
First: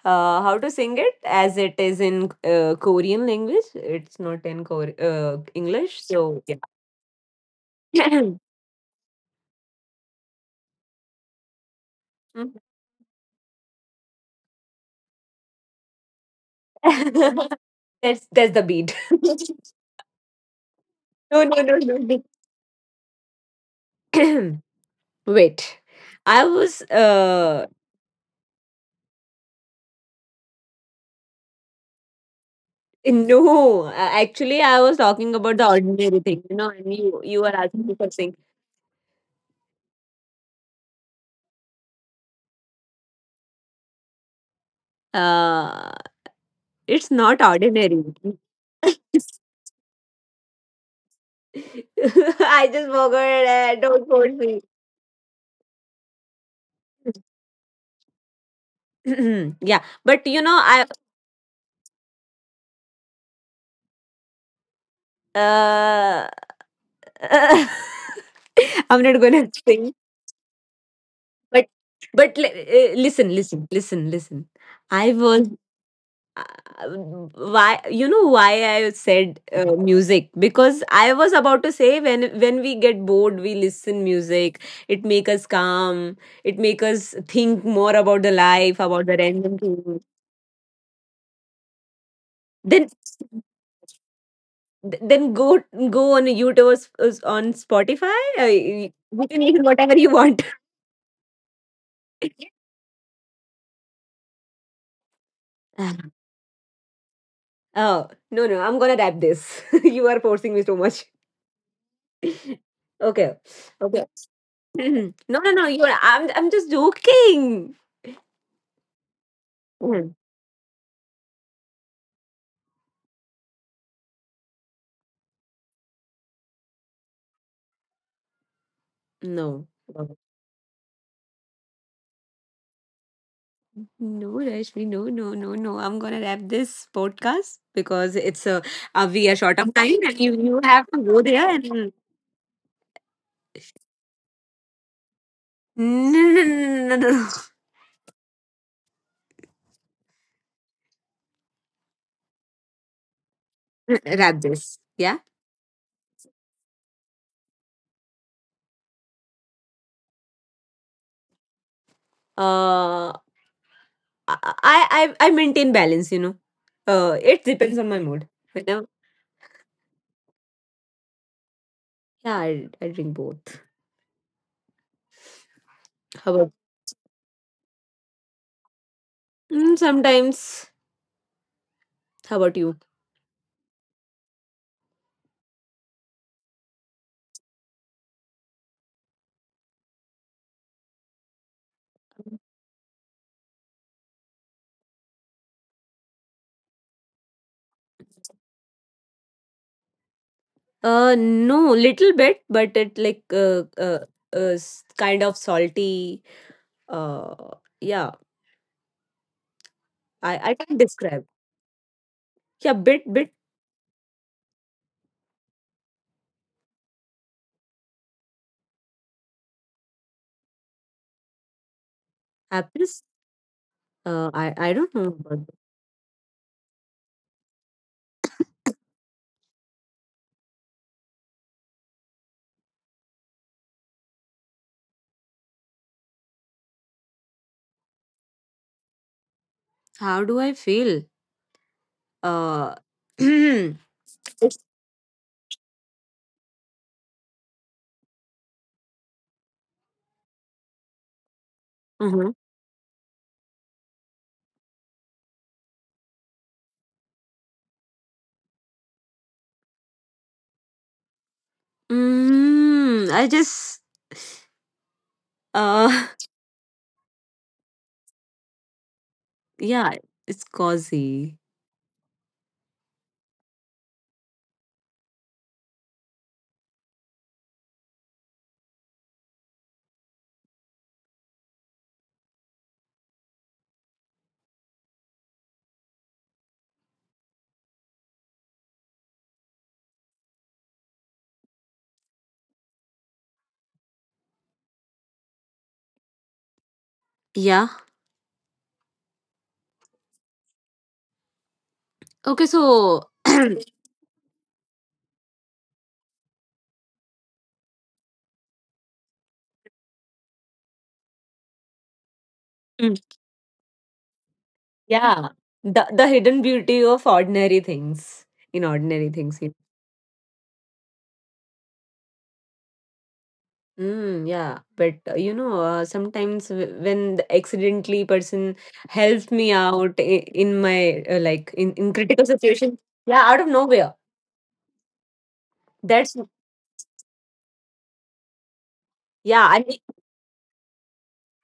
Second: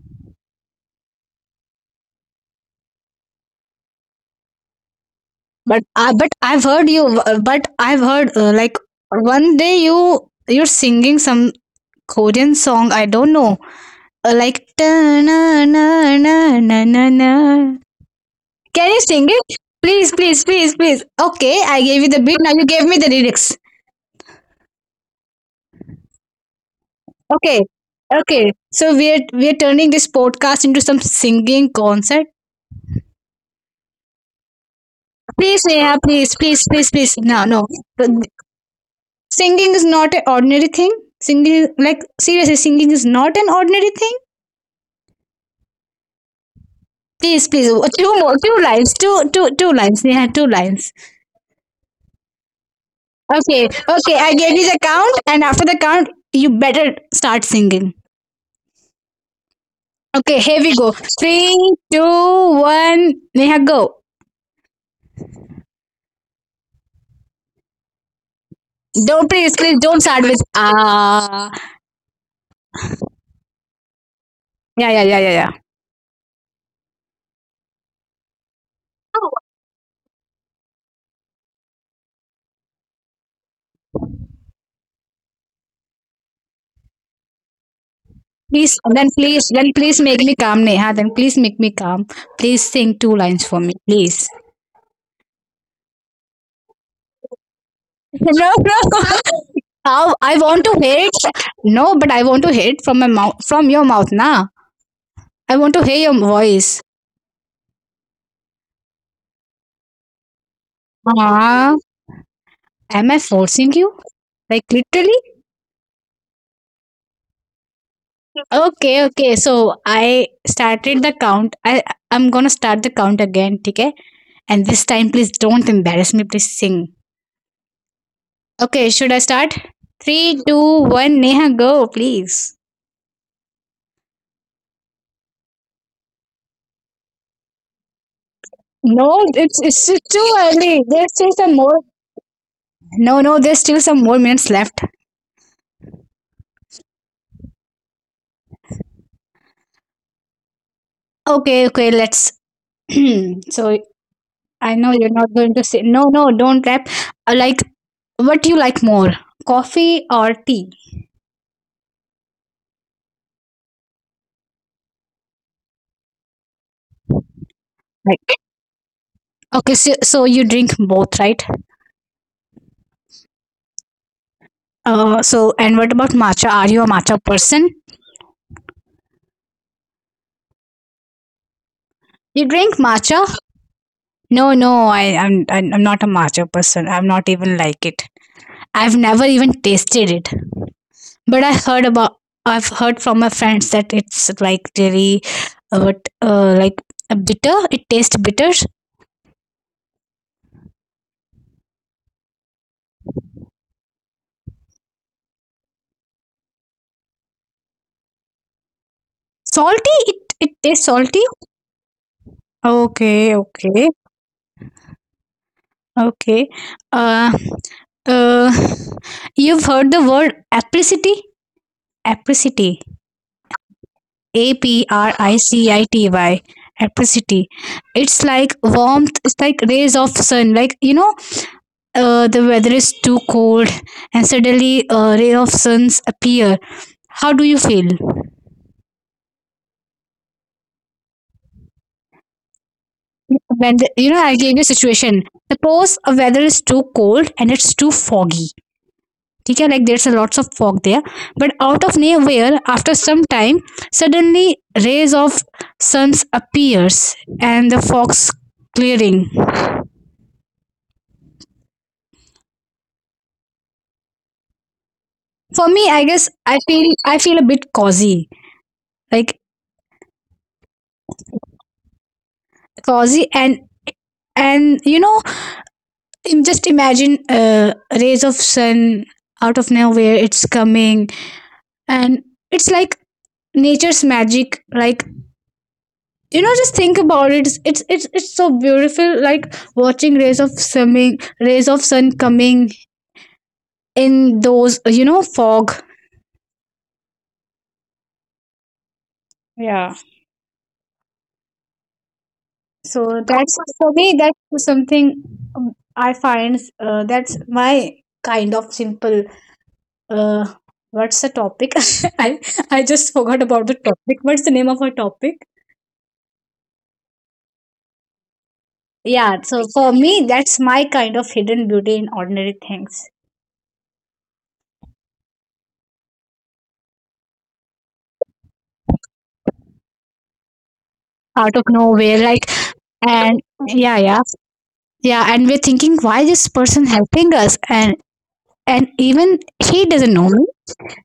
A: uh, how to sing it as it is in Korean language. It's not in
B: But
A: English.
B: I but
A: So yeah.
B: I've heard you. But I've heard one day you're singing some
A: Mm.
B: Korean song. I don't know. Na na na na na na. Na.
A: That's the
B: Can
A: beat.
B: you sing
A: No,
B: it? Please, please, please, please.
A: no,
B: Okay,
A: no,
B: I gave you the
A: no.
B: beat. Now you gave me the lyrics.
A: No. Wait. I was
B: Okay, okay. So we're turning this podcast into some singing concert.
A: no, a- Actually, I was talking about
B: Please,
A: the
B: Neha,
A: ordinary
B: please,
A: thing, you
B: please,
A: know,
B: please,
A: and
B: please.
A: you
B: No,
A: you were
B: no.
A: asking me for sing.
B: Singing is not an ordinary thing. Singing, like seriously, singing is not an ordinary thing.
A: Uh it's
B: Please,
A: not
B: please.
A: ordinary.
B: Two more, two lines, two, two, two lines. Neha, two lines.
A: I just forgot.
B: Okay,
A: Don't
B: okay.
A: force
B: I gave
A: me.
B: you the count, and after the count, you better start singing.
A: Yeah, but you know,
B: Okay,
A: I
B: here we go. Three, two, one. Neha, go.
A: uh, I'm not gonna
B: Don't please,
A: sing.
B: please don't start with
A: But
B: ah.
A: but listen, listen, listen, listen. I
B: Yeah, yeah,
A: was
B: yeah, yeah, yeah.
A: uh, why, you know why I said music. Because I was about to say when we get bored, we listen music. It make us calm. It make us think more about the life,
B: Please,
A: about the
B: then please,
A: random
B: then
A: things.
B: please make me calm, Neha. Then please make me calm. Please
A: Then
B: sing two lines for me, please.
A: then go on YouTube, or on Spotify.
B: No,
A: You can
B: no.
A: listen whatever you
B: How
A: want.
B: I want to hear it. No, but I want to hear it from my mouth, from your mouth, na. I want
A: Ah.
B: to hear your voice.
A: Oh, no, no! I'm gonna wrap this. You are forcing me so much.
B: Ah. Am I
A: Okay,
B: forcing
A: okay.
B: you? Like
A: Mhm.
B: literally?
A: No, no, no! You are, I'm just joking.
B: Okay, okay. So
A: Mhm.
B: I started the count. I'm gonna start the count again, okay? And this time please don't embarrass me, please sing. Okay, should I
A: No.
B: start?
A: No,
B: Three, two, one, Neha, go, please.
A: no, Rashmi, no, no, no, no. I'm gonna wrap this podcast because it's a we are
B: No,
A: short of
B: it's
A: time,
B: it's
A: and you
B: too
A: have to
B: early.
A: go
B: There's
A: there,
B: still some
A: and
B: more. No, no, there's still some more minutes left.
A: no, no, no, no, no. No.
B: Okay, okay, let's.
A: Wrap
B: So
A: this. Yeah.
B: I know you're not going to say no, no, don't rap. I like what do you like more, coffee or tea?
A: Uh, I I maintain balance, you know. It depends on my mood. Whenever,
B: Like Okay, so you drink both, right?
A: yeah, I drink both.
B: So
A: How
B: and
A: about
B: what about matcha? Are you a matcha person?
A: sometimes? How about you?
B: You drink matcha? No, no, I'm not a matcha person. I'm not even like it. I've never even tasted it. But I heard about I've heard from my friends that it's like really what like bitter. It tastes bitter.
A: No, little bit, but it like kind of salty. Uh, yeah,
B: Salty.
A: I can't
B: It
A: describe.
B: tastes salty.
A: Yeah, bit bit
B: Okay, okay, okay. Uh, uh, you've heard the word apricity.
A: happens.
B: Apricity.
A: I don't
B: A
A: know
B: P
A: about that.
B: R I C I T Y, apricity. It's like warmth, it's like rays of sun. Like, you know, the weather is too cold and suddenly a ray of suns appear. How do you feel?
A: How do I feel? Uh, it's.
B: When the, you know, I gave you a situation. Suppose a weather is too cold and it's too foggy. Okay, like there's a lots of fog there. But out
A: Uh-huh.
B: of nowhere, after some time, suddenly rays of suns appears and the fog's clearing.
A: I just uh
B: For me I guess I feel a bit cozy, like
A: Yeah, it's cozy.
B: cozy. And you know, just imagine a rays of sun, out of nowhere it's coming, and it's like nature's magic. Like, you know, just think about it, it's so beautiful, like watching rays of sun coming in those, you know, fog.
A: Yeah.
B: Yeah.
A: Okay, so
B: So that's for me, that's something, um, I find that's my kind of simple. Uh, what's the topic? I
A: Mm,
B: I just forgot about the topic. What's the name of our
A: yeah,
B: topic?
A: the hidden beauty of ordinary things, in ordinary things.
B: Yeah, so for me, that's my kind of hidden beauty in ordinary things.
A: Mm, yeah, but you know, sometimes when the accidentally person helps me out in my like in
B: Out of
A: in critical
B: nowhere, like
A: situation, yeah, out of
B: and
A: nowhere.
B: yeah, yeah, yeah, and we're
A: That's
B: thinking why this person helping us, and
A: yeah, I
B: even he doesn't know me.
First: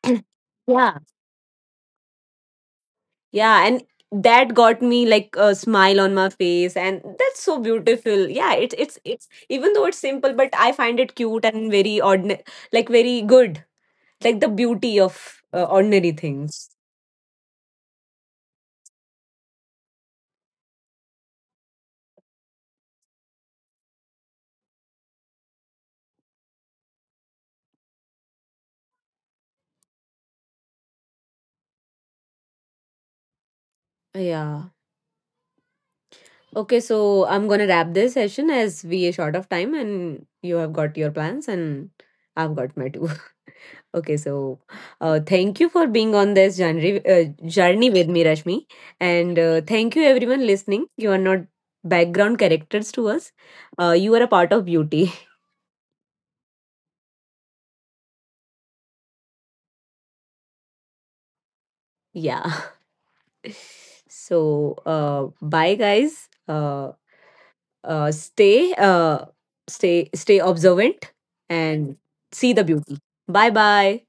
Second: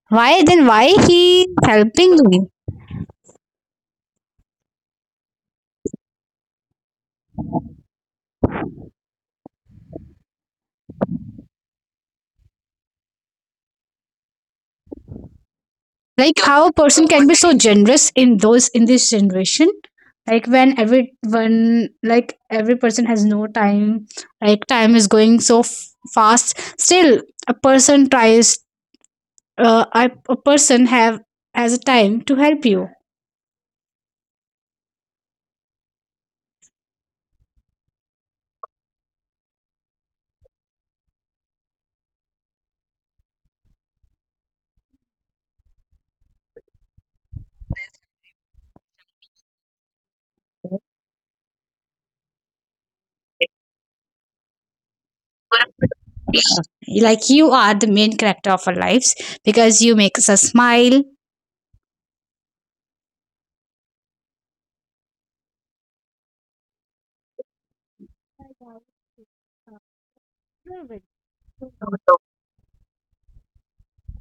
A: mean,
B: Why then? Why
A: yeah.
B: he helping me?
A: Yeah, and that got me like a smile on my face, and that's so beautiful. Yeah, it's even though it's simple, but I find it cute and very ordinary, like very good, like the beauty of ordinary
B: Like
A: things.
B: how a person can be so generous in those in this generation, like when everyone, like every person has no time, like time is going so fast. Still a person tries, a person have has a time to help you.
A: Yeah. Okay, so I'm gonna wrap this session as we are short of time, and you have got your plans, and I've got my too. Okay, so thank you for being on this journey with me, Rashmi. And thank you, everyone listening. You are not background characters to us. You are a part of beauty.
B: Like you are the main character of our lives, because you make us a smile.
A: Yeah. So, bye, guys. Uh, stay, uh, stay observant and see the beauty. Bye bye.